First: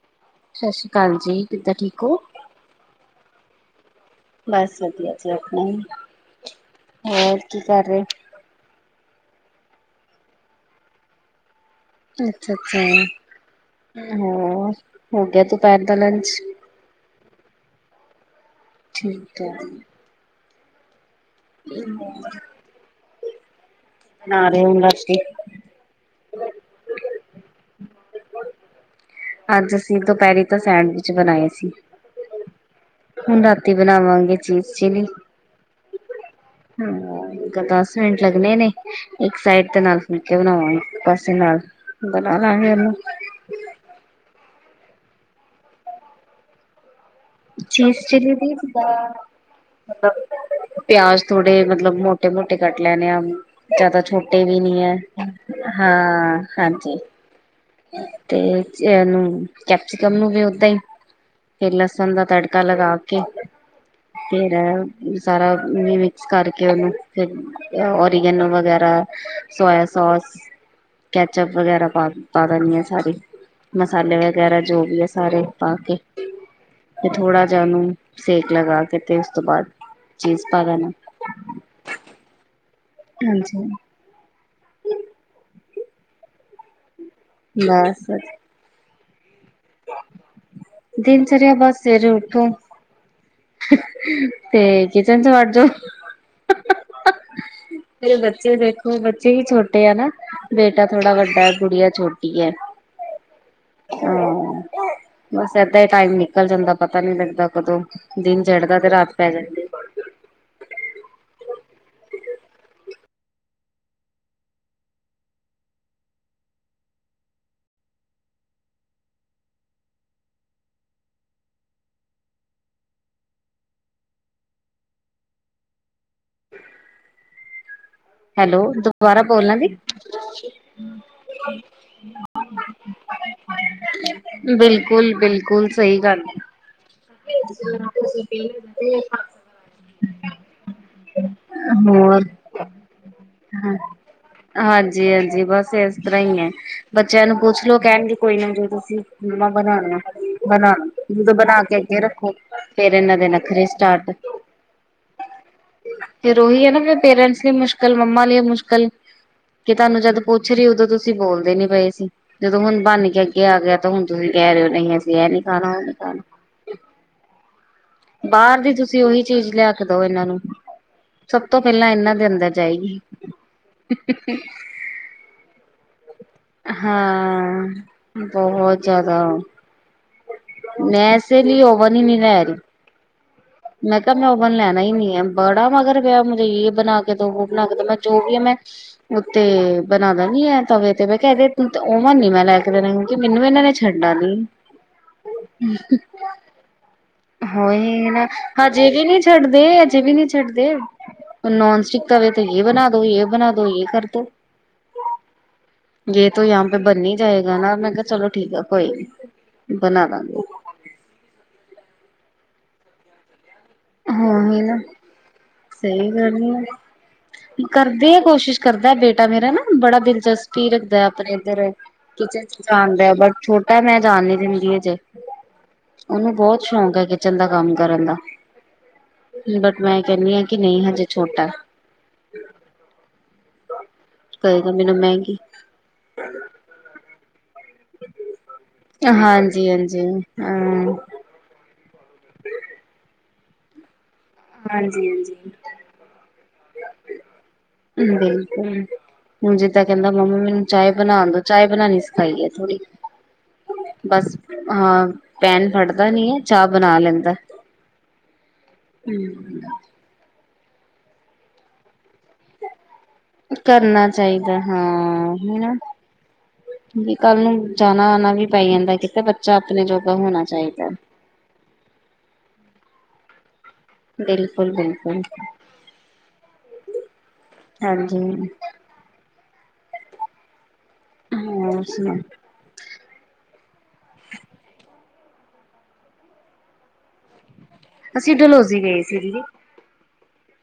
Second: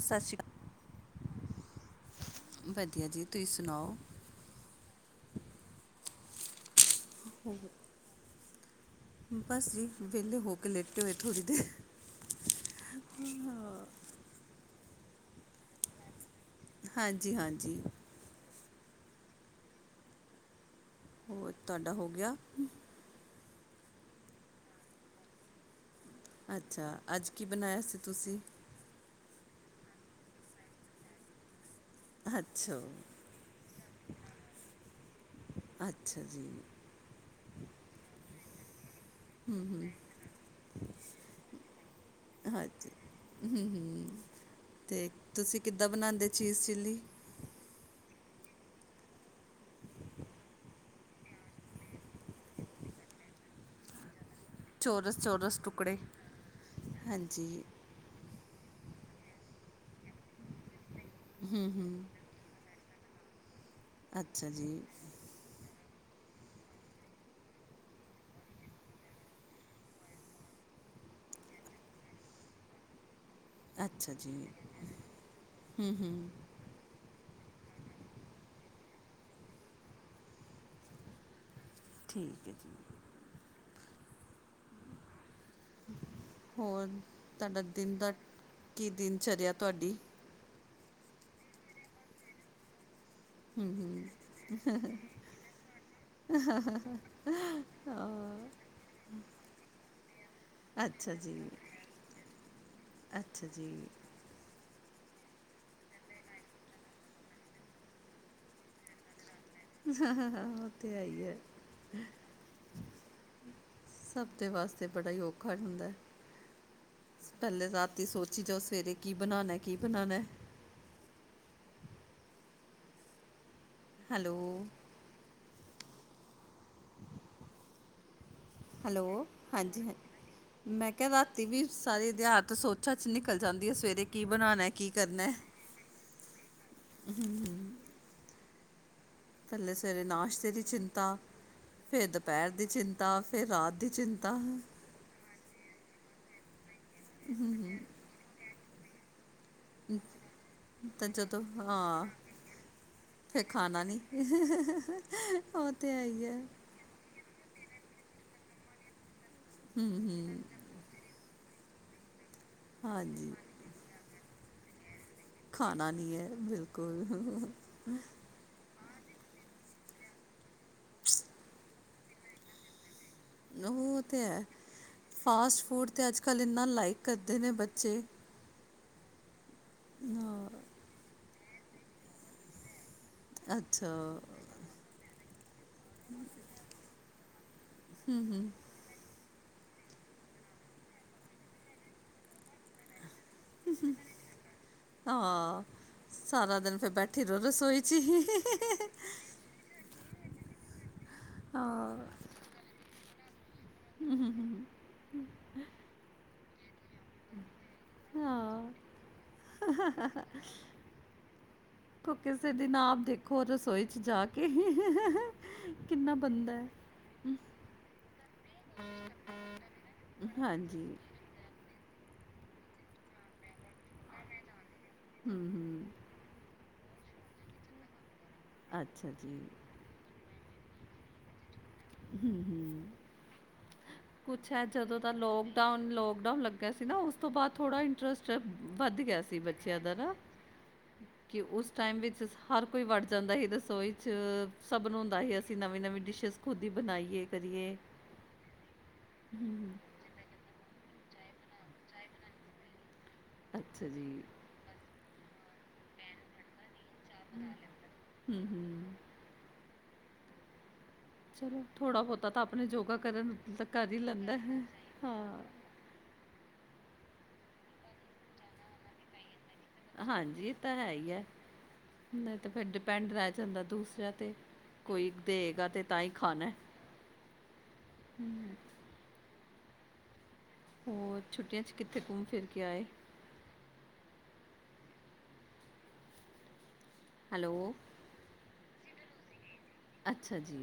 ਸਾਸੀ ਕਾਲ ਸਾਸੀ ਕਾਲ ਜੀ, ਕਿੱਦਾਂ ਠੀਕ ਓ? ਵਧੀਆ ਜੀ, ਤੁਸੀਂ ਸੁਣਾਓ? ਬਸ ਵਧੀਆ ਜੀ ਆਪਨਾ, ਹੋਰ ਕੀ ਕਰ ਰਹੇ? ਬਸ ਜੀ, ਵਿਹਲੇ ਹੋ ਕੇ ਲੇਟੇ ਹੋਏ, ਥੋੜ੍ਹੀ ਦੇਰ। ਅੱਛਾ-ਅੱਛਾ, ਹੋਰ ਹੋ ਗਿਆ ਦੁਪਹਿਰ ਦਾ ਲੰਚ। ਹਾਂਜੀ-ਹਾਂਜੀ। ਠੀਕ ਏ। ਹੋਰ, ਤੁਹਾਡਾ ਹੋ ਗਿਆ? ਬਣਾ ਰਹੇ ਬਸ ਜੀ। ਅੱਛਾ, ਅੱਜ ਕੀ ਬਣਾਇਆ ਸੀ ਤੁਸੀਂ? ਅੱਜ ਅਸੀਂ ਦੁਪਹਿਰੀ ਤਾ ਸੈਂਡਵਿਚ ਬਨਾਏ ਸੀ। ਅੱਛਾ ਹੁਣ ਰਾਤੀ ਬਣਾਵਾਂਗੇ ਚੀਜ਼ਚਿਲੀ ਅੱਛਾ ਜੀ ਹੂੰ ਦਸ ਮਿੰਟ ਲੱਗਣੇ ਨੇ ਇੱਕ ਸਾਈਡ ਤੇ ਨਾਲ ਫੁਲਕੇ ਬਣਾਵਾਂਗੇ, ਇੱਕ ਪਾਸੇ ਨਾਲ ਬਣਾ ਲਾਂਗੇ ਉਨੂੰ। ਹੂੰ-ਹੂੰ, ਤੇ ਤੁਸੀਂ ਕਿੱਦਾਂ ਬਣਾਂਦੇ ਚੀਜ਼ ਚਿੱਲੀ ਚੀਜਚਿਲੀ ਦੀ ਜਿਦਾ- ਮਤਲਬ ਪਿਆਜ ਥੋੜੇ ਮਤਲਬ ਮੋਟੇ-ਮੋਟੇ ਕੱਟ ਲੈਨੇ ਆ। ਜਾਦਾ ਛੋਟੇ ਵੀ ਨੀ ਐ। ਚੌਰਸ ਹਾਂ ਹਾਂਜੀ। ਜੀ। ਤੇ ਚ ਐਨੂੰ ਕੈਪਸੀਕਮ ਨੂੰ ਵੀ ਓਦਾਂ ਈ ਫੇਰ ਲਸਨ ਦਾ ਤੜਕਾ ਲਗਾ ਕੇ ਅੱਛਾ ਫੇਰ ਜੀ ਸਾਰਾ ਮਿ ਮਿਕਸ ਕਰਕੇ ਓਨੂੰ ਫੇਰ ਓਰੀਗੈਨੋ ਵਗੈਰਾ ਸੋਏਆ ਸੋਸ ਕੈਚਪ ਵਗੈਰਾ ਪਾ ਪਾ ਦੇਨੀ ਆਂ ਸਾਰੇ। ਅੱਛਾ ਮਸਾਲੇ ਜੀ ਵਗੈਰਾ ਜੋ ਵੀ ਆ ਸਾਰੇ ਪਾ ਕੇ। ਫੇਰ ਥੋੜਾ ਜਾ ਓਨੂੰ ਸੇਕ ਲਗਾ ਕੇ ਤੇ ਉਸ ਤੋਂ ਬਾਦ ਚੀਜ਼ ਪਾ ਦੇਨਾ। ਠੀਕ ਏ ਜੀ। ਹਾਂਜੀ। [unintelligible] ਹੋਰ, ਤਾਡਾ ਦਿਨ ਬਸ ਦਾ, ਕੀ ਦਿਨਚਰੇਆ ਤਾਡੀ। ਦਿਨਚਰੇਆ ਬੱਸ ਸਵੇਰੇ ਉਠੋ ਤੇ ਕਿਚਨ ਚ ਵੜਜੋ ਮੇਰੇ ਬੱਚੇ ਵੇਖੋ ਬੱਚੇ ਈ ਛੋਟੇ ਆ ਨਾ। ਬੇਟਾ ਥੋੜਾ ਅੱਛਾ ਜੀ ਵੱਡਾ, ਗੁੜੀਆ ਛੋਟੀ ਐ, ਅੱਛਾ ਜੀ ਹਾਂ। ਬਸ ਏਦਾਂ ਈ ਟਾਈਮ ਨਿਕਲ ਜਾਂਦਾ। ਪਤਾ ਨੀ ਲੱਗਦਾ ਕਦੋਂ ਦਿਨ ਚੜਦਾ ਤੇ ਰਾਤ ਪੈ ਜਾਂਦੀ। ਓ ਤੇ ਹੈ ਈ ਐ। ਸਭ ਦੇ ਵਾਸਤੇ ਬੜਾ ਈ ਔਖਾ ਹੁੰਦਾ ਐ। ਪੈਲੇ ਰਾਤੀ ਸੋਚੀ ਜਾਓ ਸਵੇਰੇ ਕੀ ਬਨਾਨਾ ਐ ਕੀ ਬਨਾਨੈ। ਹੈਲੋ। ਹੈਲੋ ਦੁਬਾਰਾ ਹੈਲੋ ਬੋਲਣਾ ਦੀ ਹਾਂਜੀ ਹਾਂ। ਮੈਂ ਕੇਆ ਰਾਤੀ ਵੀ ਸਾਰੇ ਦੇਆਤ ਸੋਚਾਂ ਚ ਨਿਕਲ ਜਾਂਦੀ ਐ। ਸਵੇਰੇ ਕੀ ਬਨਾਨਾ ਐ ਕੀ ਬਿਲਕੁਲ ਕਰਨੈ। ਬਿਲਕੁਲ ਸਈ ਗੱਲ। ਥੱਲੇ ਸਵੇਰੇ ਨਾਸ਼ਤੇ ਦੀ ਚਿੰਤਾ ਫੇਰ ਹੋਰ ਦਪੈਰ ਦੀ ਚਿੰਤ ਤਾ ਫੇਰ ਰਾਤ ਹਾਂ ਦੀ ਚਿੰਤਾ। ਹਾਂਜੀ ਹਾਂਜੀ, ਬਸ ਏਸ ਤਰਾਂ ਈ ਐ। ਬੱਚੇਆਂ ਨੂੰ ਪੁੱਛ ਲੋੋ ਕੈਣਗੇ ਕੋਈ ਨਾ ਜੋ ਤੁਸੀ ਮੰਮਾ ਬਨਾਲੋ। ਬਨਾ ਤਾਂ ਜਦੋਂ ਬਨਾ ਕੇ ਅੱਗੇ ਹਾਂ ਰੱਖੋ ਫੇਰ ਏਨਾਂ ਦੇ ਫਿਰ ਨਖਰੇ ਖਾਣਾ ਸਟਾਰਟ ਨਹੀਂ ਉਹ ਤੇ ਹੈ ਹੀ ਹੈ ਫੇਰ ਓਹੀ ਐ ਨਾ ਫੇਰ ਪੇਰੈਂਟਸ ਲਈ ਮੁਸ਼ ਕਲ ਮੰਮਾ ਲਈ ਮੁਸ਼ਕਲ ਕਿ ਤਾਨੂੰ ਜਦ ਪੁੱਛ ਰੀ ਉਦੋਂ ਤੁਸੀ ਬੋਲਦੇ ਨੀ ਪਏ ਸੀ। ਜਦੋਂ ਹੁਨ ਬਨ ਕੇ ਹਾਂਜੀ ਅੱਗੇ ਆ ਗੇਆ ਤਾਂ ਹੁਨ ਤੁਸੀ ਕੈ ਰੇ ਓ ਨਈ ਅਸੀ ਐ ਨੀ ਖਾਣਾ ਉਹ ਖਾਨਾ ਨੀ ਐ, ਬਿਲਕੁਲ। ਬਾਰ ਦੀ ਤੁਸੀ ਓਈ ਚੀਜ ਲਿਆ ਕੇ ਦੋ ਏਨਾਂ ਨੂੰ। [unintelligible] ਸਭ ਤੋਂ ਪੇਲਾਂ ਏਨਾਂ ਦੇ ਅੰਦਰ ਜਾਏਗੀ। ਓਹ ਤੇ ਹੈ। ਫਾਸਟ ਫੂਡ ਤੈ ਅੱਜ ਕੱਲ ਇੰਨਾ ਲਾਈਕ ਕਰਦੇ ਨੇ ਬੱਚੇ ਬੋਹਤ ਜਾਦਾ। ਹਾਂ। ਮੈ ਐਸੇਲੀ ਔਵਨ ਈ ਨੀ ਲੈਰੀ ਅੱਛਾ ਮੈਂ ਕੈ ਮੈਂ ਓਵਨ ਲੈਨਾ ਈ ਨੀ ਐ। ਬੜਾ ਮਗਰ ਪੇਆ ਮੁਝੇ ਯੇ ਬਨਾ ਕੇ ਦੋੋ, ਵੋ ਬਨਾ ਕੇ ਦੋ। ਮੈਂ ਜੋ ਵੀ ਐ ਮੈਂ ਓ ਤੇ ਬਨਾਦਾ ਨੀ ਐ ਤਵੇ ਤੇ। ਮੈਂ ਕੈ ਓਵਨ ਨੀ ਮੈਂ ਲੈ ਕੇ ਕਿ ਮੈਨੂੰ ਏਨਾਂ ਨੇ ਛੱਡਨਾ ਨੀ। ਹਾਂ ਸਾਰਾ ਦਿਨ ਫੇਰ ਬੈਠੀ ਰੋ ਰਸੋਈ ਚ ਈ। ਟਡਦੇ ਅਜੇ ਵੀ ਨੀ ਛੱਡਦੇ। ਨੋਨ ਹਾਂ ਸਟਿਕ ਤਵੇ ਤੇ ਯੇ ਬਨਾ ਦੋ ਯੇ ਬਣਾ ਦੋ। ਤੋਂ ਯੇ ਕਰ ਤੂੰ, ਯੇਹ ਤੋ ਯਹਾਂ ਪੇ ਬਨੀ ਜਾਏਗਾ ਨਾ, ਮੈਂ ਕਿਹਾ ਚਲੋ ਠੀਕ ਆ ਹਾਂ ਕੋਈ ਨੀ, ਬਨਾ ਦਾਂਗੇ [unintelligible] ਨਾਪ ਦੇਖੋ ਰਸੋਈ- ਜਾ ਕੇ, ਹੀ ਕਿਨਾ ਬੰਦੇ ਕਰਦੇ ਐ ਕੋਸ਼ਿਸ਼ ਕਰਦਾ ਬੇਟਾ ਮੇਰਾ ਨਾ ਬੜਾ ਦਿਲਚਸਪੀ ਹਾਂਜੀ ਰੱਖਦੇ ਅਪਨੇ ਏਧਰ ਕਿਚਨ ਚ ਜਾਦੇ, ਬਟ ਛੋਟ ਮੈ ਜਾਨ ਨੀ ਦਿਂਦੀ ਹਜੇ ਹੂੰ ਹੂੰ ਉਹਨੂੰ ਬੋਹਤ ਸ਼ੋਕ ਹੈ, ਕਿਚਨ ਦਾ ਕੰਮ ਕਰਨ ਦਾ- ਅੱਛਾ ਜੀ- ਮੈ ਕਹਿਨੀ ਆ ਕਿ ਨਹੀ ਹਜੇ ਛੋਟਾ- ਹੂੰ- ਹੂੰ- ਕੁਛ ਹੈ ਕਹੇਗਾ ਮੈਨੂੰ ਜਦੋ ਦਾ ਮਹਿੰਗੀ ਲੋਕ ਡਾਊਨ ਲੋਕਡਾਊਨ ਲਗਿਆ ਸੀ ਨਾ ਉਸ ਤੋ ਬਾਅਦ ਥੋੜਾ ਇੰਟਰਸਟ- ਵੱਧ ਗਿਆ ਸੀ ਹਾਂਜੀ ਬੱਚਿਆਂ ਦਾ ਹਾਂਜੀ ਨਾ- ਹਾਂ ਕਿ ਉਸ ਟਾਈਮ ਵਿਚ ਹਰ ਕੋਈ ਵੜ ਜਾਦਾ ਸੀ ਰਸੋਈ ਚ ਸਭ ਨੂੰ ਹੁੰਦਾ ਹੀ ਅਸੀ ਨਵੀ- ਨਵੀ ਡਿਸ਼ਿਸ ਖੁਦ ਹੀ ਬਨਾਈਏ ਕਰੀਏ ਬਿਲਕੁਲ, ਹੁਨ ਹੂੰ, ਜਿੱਦਾਂ ਕਹਿੰਦਾ ਮੰਮੀ ਮੈਨੂੰ ਚਾਏ ਬਨਾਨ ਦੋ ਚਾਏ ਬਨਾਨੀ ਸਿਖਾਈ ਏ ਥੋੜੀ, ਅੱਛਾ ਜੀ। ਬਸ ਹ ਪੈਨ ਪੜਦਾ ਨੀ ਏ, ਚਾਹ ਬਨਾ ਲੈਂਦੇ ਹੂੰ- ਹੂੰ- ਹ ਚਲੋ ਥੋੜ੍ਹਾ ਬੋਹਤਾ ਤਾਂ ਆਪਨੇ ਜੋਗਾ ਕਰਨ- ਤਾਂ ਕਰ ਹੀ ਕਰਨਾ ਲੈਂਦਾ ਚਾਹੀਦੇ ਹੈ। ਹਾਂ, ਹੇਨਾ- ਵੀ ਕੱਲ ਨੂੰ ਜਾਨਾ ਆਨਾ ਵੀ ਪੈ ਜਾਦੇ ਕਿਤੇ ਬੱਚਾ ਅਪਨੇ ਜੋਗਾ ਹੋਨਾ ਚਾਹੀਦੇ ਨਈ ਤੇ ਫਿਰ ਡਿਪੈਂਡ ਰਹਿ ਜਾਦੇ ਦੂਸਰਿਆਂ ਤੇ, ਬਿਲਕੁਲ ਕੋਈ ਬਿਲਕੁਲ ਦੇਗਾ ਤੇ ਤਾਂ ਈ ਖਾਨੇ ਹਾਂਜੀ- ਹੋਰ ਛੁੱਟੀਆਂ ਚ ਹੋਰ ਕਿਥੇ ਸੁਣਾਓ? ਘੁੰਮ ਫਿਰ ਕੇ ਆਏ- ਹੈਲੋ ਅਸੀ ਡਲੋਜ਼ੀ ਗਏ ਸੀ, ਦੀਦੀ ਅੱਛਾ ਜੀ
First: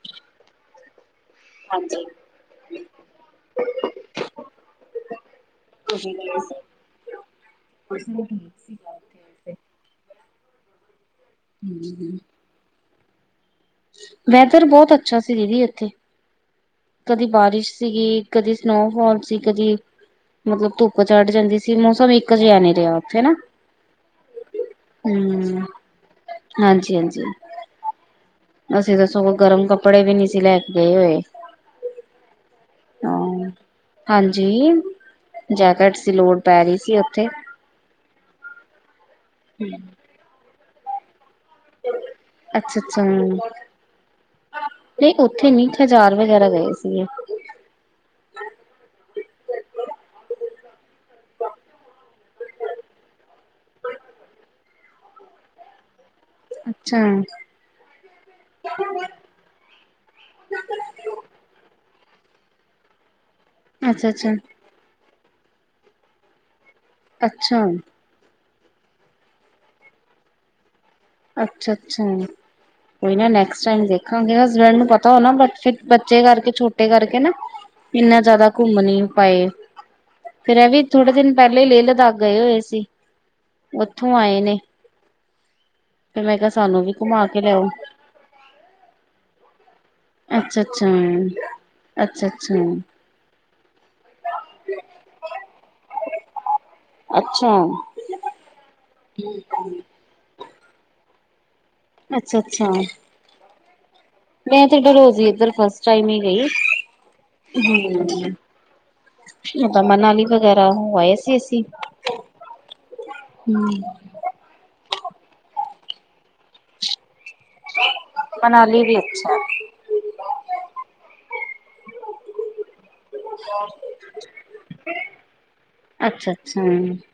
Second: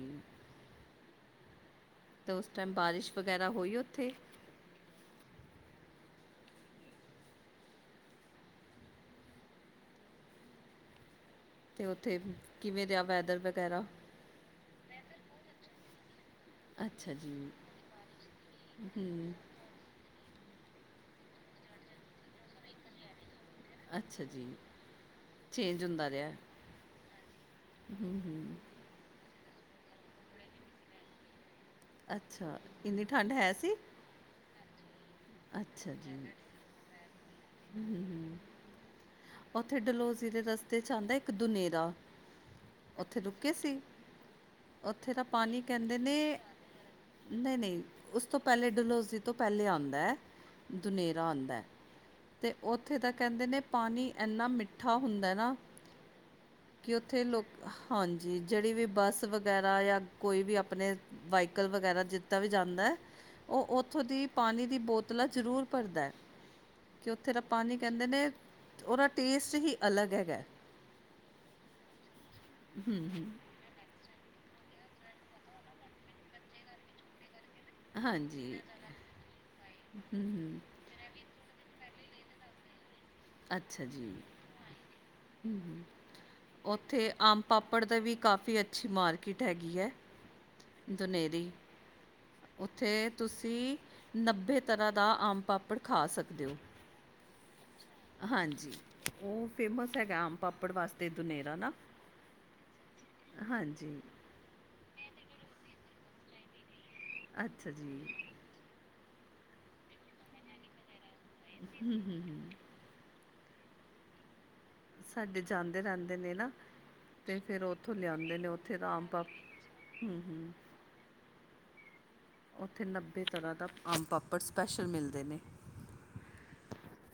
ਹਾਂਜੀ ਤੇ ਉਸ ਟਾਈਮ ਬਾਰਿਸ਼ ਵਗੈਰਾ ਹੋਈ ਉਥੇ? [inaudible] ਤੇ ਉਥੇ ਕਿਵੇ ਰੇਆ ਵੈਦਰ ਵਗੈਰਾ ਵੈਦਰ ਬੋਹਤ ਅੱਛਾ ਸੀ ਦੀਦੀ ਏਥੇ ਅੱਛਾ ਕਦੀ ਜੀ, ਬਾਰਿਸ਼ ਸੀਗੀ, ਕਦੀ ਸਨੋਫੋਲ ਹੂੰ, ਸੀ ਕਦੀ ਮਤਲਬ ਧੁੱਪ ਚੜ ਜਾਂਦੀ ਸੀ, ਮੋਸਮ ਇਕ ਜੇਹਾ ਨਹੀ ਰਿਹਾ ਉਥੇ ਨਾ ਅੱਛਾ ਜੀ, ਹੂੰ, ਹਾਂਜੀ- ਹਾਂਜੀ ਹੂ ਹੂ ਅਸੀ ਦੱਸੋ ਕੋਈ ਗਰਮ ਕੱਪੜੇ ਵੀ ਨੀ ਸੀ ਲੈ ਕੇ ਗਏ ਹੋਏ ਅੱਛਾ, ਇਨੀ ਠੰਡ ਹਾਂ। ਹੈਸੀ? ਹਾਂਜੀ, ਜੈਕਟਸ ਦੀ ਲੋੜ ਪੈ ਰਈ ਸੀ ਉਥੇ ਹੂ ਹੂ, ਉਥੇ ਡਲੋਜ਼ੀ ਦੇ ਰਸਤੇ ਚ ਆਂਦੇ ਇਕ ਦੁਨੇਲ ਦਾ, ਅੱਛਾ ਅੱਛਾ ਉਥੇ ਰੁਕੇੇ ਨਹੀਂ ਸੀ? ਉਥੇ ਦਾ ਉੱਥੇ ਪਾਨੀ ਨੀ ਕਹਿਦੇ ਖਜਾਰ ਨੇ ਵਗੈਰਾ ਗਏ ਸੀਗੇ ਨਹੀ-ਨਹੀ ਉਸ ਤੋ ਪਹਿਲੇ ਡੁਲੌਜ਼ੀ ਤੋ ਪਹਿਲੇ ਆਂਦੇ ਦੁਨੇਰਾ ਆਦੇ ਤੇ ਉਥੇ ਤਾਂ ਕਹਿਦੇ ਨੇ ਪਾਨੀ ਏਨਾ ਮਿਠਾ ਹੁੰਦਾ ਨਾ ਕਿ ਅੱਛਾ ਉਥੇ ਲੋਕ ਹਾਂਜੀ, ਜੇੜੀ ਵੀ ਬੱਸ- ਤ ਵਗੈਰਾ ਜਾਂ ਕੋਈ ਵੀ ਆਪਨੇ ਵਾਈਕਲ ਵਗੈਰਾ ਜਿਦਾ ਵੀ ਜਾਂਦਾ ਏ। ਓ, ਉਥੋ ਅੱਛਾ ਅੱਛਾ ਦੀ ਪਾਨੀ ਦੀ ਬੋਤਲਾ ਜਰੂਰ ਭਰਦਾ। ਕਿ ਉਥੇ ਦਾ ਅੱਛਾ ਪਾਨੀ ਕਹਿਦੇ ਨੇ, ਉਦਾ ਟੇਸਟ ਹੀ ਅਲਗ ਹੈਗਾ। ਅਛਾ, ਅਛਾ ਹੂੰ ਕੋਈ ਹੂੰ ਨਾ ਨੈ- ਨੈਕਸ ਟਾਈਮ ਦੇਖਾਗੇ, ਹਸਬੈਂਡ ਨੂੰ ਪਤਾ ਹੋ ਨਾ, ਬਟ ਫਿਰ ਬੱਚੇ ਕਰਕੇ ਛੋਟੇ ਕਰਕੇ ਨਾ- ਏਨਾ ਜੇਆਦਾ ਹਾਂਜੀ ਘੁੰਮ ਨੀ ਪਾਏ, ਹੂੰ ਫੇਰ ਹੂੰ ਏ ਵੀ- ਥੋੜੇ ਦਿਨ ਪਹਿਲੇ ਈ, ਲੇਹ ਲਦਾਖ ਗਏ ਹੋਏ ਸੀ। ਅੱਛਾ ਜੀ, ਉੱਥੋਂ ਆਏ ਨੇ ਹੂੰ ਫਿਰ ਮੈਂ ਕਿਹਾ ਸਾਨੂੰ ਵੀ ਉੱਥੇ ਘੁਮਾ ਕੇ ਆਮ ਲਿਆਓ ਪਾਪੜ ਦੇ ਵੀ ਕਾਫ਼ੀ ਅੱਛੀ ਮਾਰਕੀਟ ਹੈਗੀ ਏ। ਅੱਛਾ, ਅੱਛਾ, ਅ ਉੱਥੇ ਤੁਸੀਂ ਨੱਬੇ ਤਰ੍ਹਾਂ ਦਾ ਆਮ ਪਾਪੜ ਖਾ ਸਕਦੇ ਓ। ਅੱਛਾ। ਹਾਂਜੀ, ਓ ਫੇਮਸ ਹੈਗਾ ਆਮ ਪਾਪੜ ਵਾਸਤੇ ਦੁਨੇਰਾ ਨਾ। ਅੱਛਾ, ਅੱਛਾ ਹਾਂਜੀ ਮੈਂ ਤੇ ਡਲੋਜੀ ਏਧਰ ਫਸਟ ਟਾਈਮ ਈ ਗਈ। ਅੱਛਾ ਜੀ ਹੂੰ, ਮਤਲਬ ਮਨਾਲੀ ਵਗੈਰਾ ਹੋ ਆਏ ਸ ਚੇ ਸੀ, ਹੂੰ ਹੂੰ ਹੂੰ ਹੂੰ ਸਾਡੇ ਜਾਂਦੇ ਰਹਿੰਦੇ ਨੇ ਨਾ, ਤੇ ਫੇਰ ਉੱਥੋਂ ਲਿਆਂਦੇ ਨੇ, ਉੱਥੇ ਮਨਾਲੀ ਦਾ ਵੀ ਆਮ ਪਾਪ ਅੱਛਾ ਹੈ। ਹੂੰ, ਹੂੰ ਉੱਥੇ ਨੱਬੇ ਤਰ੍ਹਾਂ ਦਾ ਆਮ ਪਾਪੜ ਸਪੈਸ਼ਲ ਮਿਲਦੇ ਨੇ। ਅੱਛਾ-ਅੱਛਾ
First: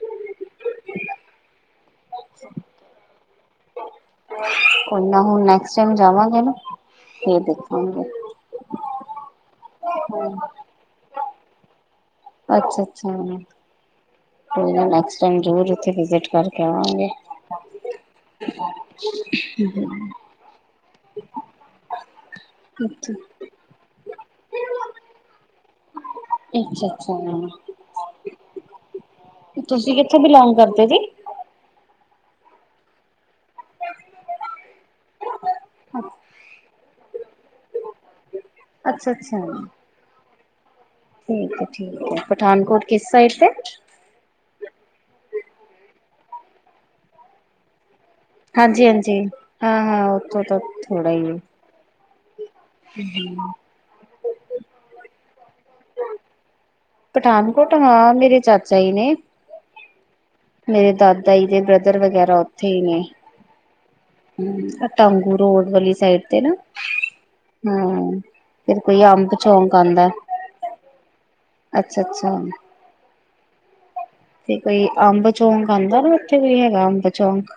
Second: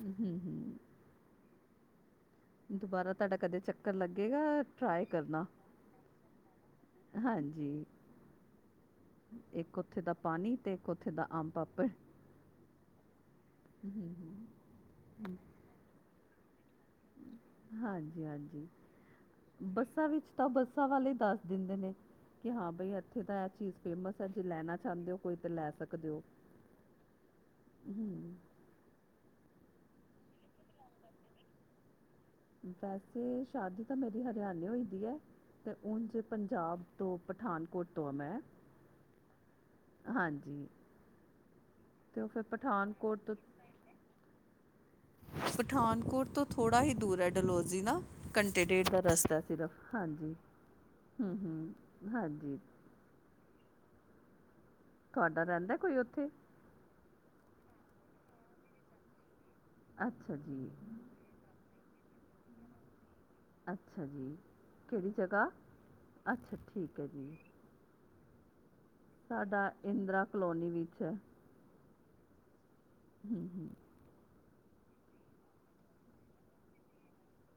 ਹੂੰ, ਹੂੰ ਦੁਬਾਰਾ ਤਾਡਾ ਕਦੇ ਚੱਕਰ ਲੱਗੇਗਾ, ਟਰਾਏ ਕਰਨਾ। ਚਲੋ ਜਾਵਾਂਗੇ ਨਾ ਫੇਰ ਹਾਂਜੀ, ਦੇਖਾਂਗੇ। ਏਕ ਉੱਥੇ ਦਾ ਪਾਨੀ ਤੇ ਏਕ ਉੱਥੇ ਦਾ ਅੰਬ ਪਾਪੜ। ਅੱਛਾ, ਅੱਛਾ। ਹੂੰ, ਹੂੰ ਨੈਕਸ ਟਾਈਮ ਜਰੂਰ ਉੱਥੇ ਵਿਜਿਟ ਕਰਕੇ ਆਵਾਂਗੇ। ਹਾਂਜੀ -ਹਾਂਜੀ। ਹ। [inaudible] ਬੱਸਾਂ ਵਿੱਚ ਤਾਂ ਬੱਸਾਂ ਵਾਲੇ ਦੱਸ ਦਿੰਦੇ ਨੇ, ਕਿ ਹਾਂ ਬਈ ਇੱਥੇ ਤਾਂ ਏ ਚੀਜ਼ ਫੇਮਸ ਏ, ਜੇ ਲੈਨਾ ਚਾਹੁੰਦੇ ਓ, ਕੋਈ ਤੇ ਲੈ ਸਕਦੇ ਓ? ਅੱਛਾ, ਅੱਛਾ ਤੁਸੀਂ ਕਿੱਥੇ ਬਿਲੋਂਗ ਕਰਦੇ ਜੇ ਵੈਸੇ, ਸ਼ਾਦੀ ਤਾਂ ਮੇਰੀ ਹਰਿਆਨੇ ਹੋਈ ਦੀ ਏ, ਤੇ ਓਂਜ ਪੰਜਾਬ ਤੋਂ ਪਠਾਨਕੋਟ ਤੋਂ ਆਂ ਮੈਂ ਅੱਛਾ, ਅੱਛਾ। ਹਾਂਜੀ। ਠੀਕ ਏ, ਠੀਕ ਏ, ਤੇ ਉਹ ਫਿਰ ਪਠਾਨਕੋਟ ਕਿਸ ਸਾਈਡ ਤੋਂ ਤੇ ਪਠਾਨਕੋਟ ਤੋਂ ਥੋੜ੍ਹਾ ਹੀ ਦੂਰ ਐ ਡਲੋਜ਼ੀ ਨਾ। ਘੰਟੇ- ਡੇਢ ਦਾ ਹਾਂਜੀ-ਹਾਂਜੀ ਰਸਤਾ ਏ ਸਿਰਫ ਹਾਂ-ਹਾਂ ਹਾਂਜੀ- ਉੱਥੋਂ ਤਾਂ ਥੋੜਾ ਹੂੰ, ਹੀ ਹੂੰ, ਹਾਂਜੀ। [unintelligible] ਤਾਡਾ ਰਹਿੰਦਾ ਕੋਈ ਉੱਥੇ? ਪਠਾਨਕੋਟ ਹਾਂ, ਮੇਰੇ ਚਾਚਾ ਜੀ ਨੇ। ਅੱਛਾ ਜੀ। ਮੇਰੇ ਦਾਦਾ ਜੀ ਦੇ ਬ੍ਰਦਰ ਵਗੈਰਾ ਉੱਥੇ ਈ ਨੇ। ਅੱਛਾ ਜੀ ਹਮ ਅ ਕਿਹੜੀ ਟਾਂਗੂ ਜਗ੍ਹਾ ਰੋਡ ਵਾਲੀ ਸਾਈਡ ਤੇ ਨਾ ਅੱਛਾ ਠੀਕ ਹੈ ਜੀ ਹਮ ਫਿਰ ਕੋਈ ਅੰਬ ਦਾ ਸਾਡਾ ਚੌਂਕ ਆਂਦਾ ਇੰਦਰਾ ਕਲੋਨੀ ਏ। ਵਿੱਚ ਹੈ ਅੱਛਾ-ਅੱਛਾ। ਹਮ-ਹਮ। ਤੇ ਕੋਈ ਅੰਬ ਚੌਂਕ ਆਉਂਦਾ ਨਾ, ਉੱਥੇ ਕੋਈ ਹੈਗਾ ਅੰਬ ਚੌਂਕ।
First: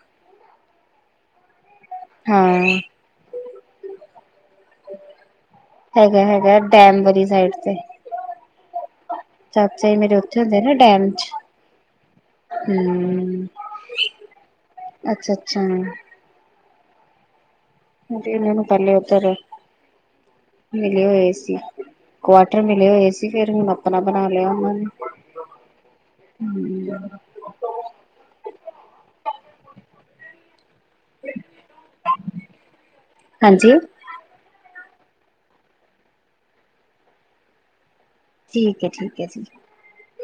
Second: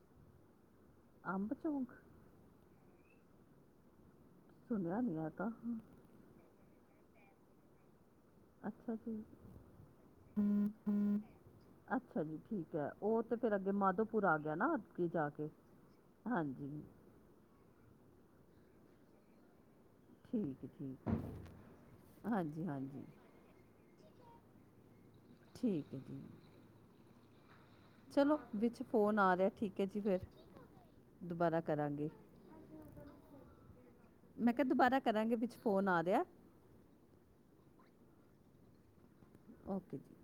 ਅੰਬ ਚੌਂਕ? ਹਾਂ। ਸੁਣਿਆ ਨਹੀਂ ਆ ਤਾਂ ਹਾਂ। ਹੈਗਾ-ਹੈਗਾ ਡੈਮ ਵਾਲੀ ਸਾਈਡ ਤੇ। ਅੱਛਾ ਜੀ। ਚਾਚਾ ਜੀ ਮੇਰੇ ਉੱਥੇ ਹੁੰਦੇ ਨਾ ਡੈਮ ਚ। ਅੱਛਾ ਜੀ ਠੀਕ ਹੈ। ਉਹ ਤੇ ਹਮ ਫੇਰ ਅੱਗੇ ਮਾਧੋਪੁਰ ਆ ਗਿਆ ਨਾ ਅੱਗੇ ਜਾ ਅੱਛਾ ਕੇ। ਅੱਛਾ ਹਾਂਜੀ। [unintelligible] ਠੀਕ ਹੈ, ਮਿਲੇ ਠੀਕ ਹੈ। ਹੋਏ ਸੀ, ਕੁਆਟਰ ਹਾਂਜੀ ਮਿਲੇ ਹਾਂਜੀ ਹੋਏ ਸੀ। ਫੇਰ ਹੁਣ ਆਪਣਾ ਬਣਾ ਲਿਆ ਉਹਨਾਂ ਨੇ। ਠੀਕ ਹੈ ਜੀ। [unintelligible] [inaudible] ਚਲੋ ਵਿੱਚ ਫ਼ੋਨ ਆ ਰਿਹਾ, ਠੀਕ ਹੈ ਜੀ ਫਿਰ। ਦੁਬਾਰਾ ਕਰਾਂਗੇ। ਹਾਂਜੀ ਮੈਂ ਕਿਹਾ ਦੁਬਾਰਾ ਕਰਾਂਗੇ, ਵਿੱਚ ਫੋਨ ਆ ਰਿਹਾ। ਠੀਕ ਹੈ, ਠੀਕ ਹੈ ਜੀ। ਓਕੇ ਜੀ।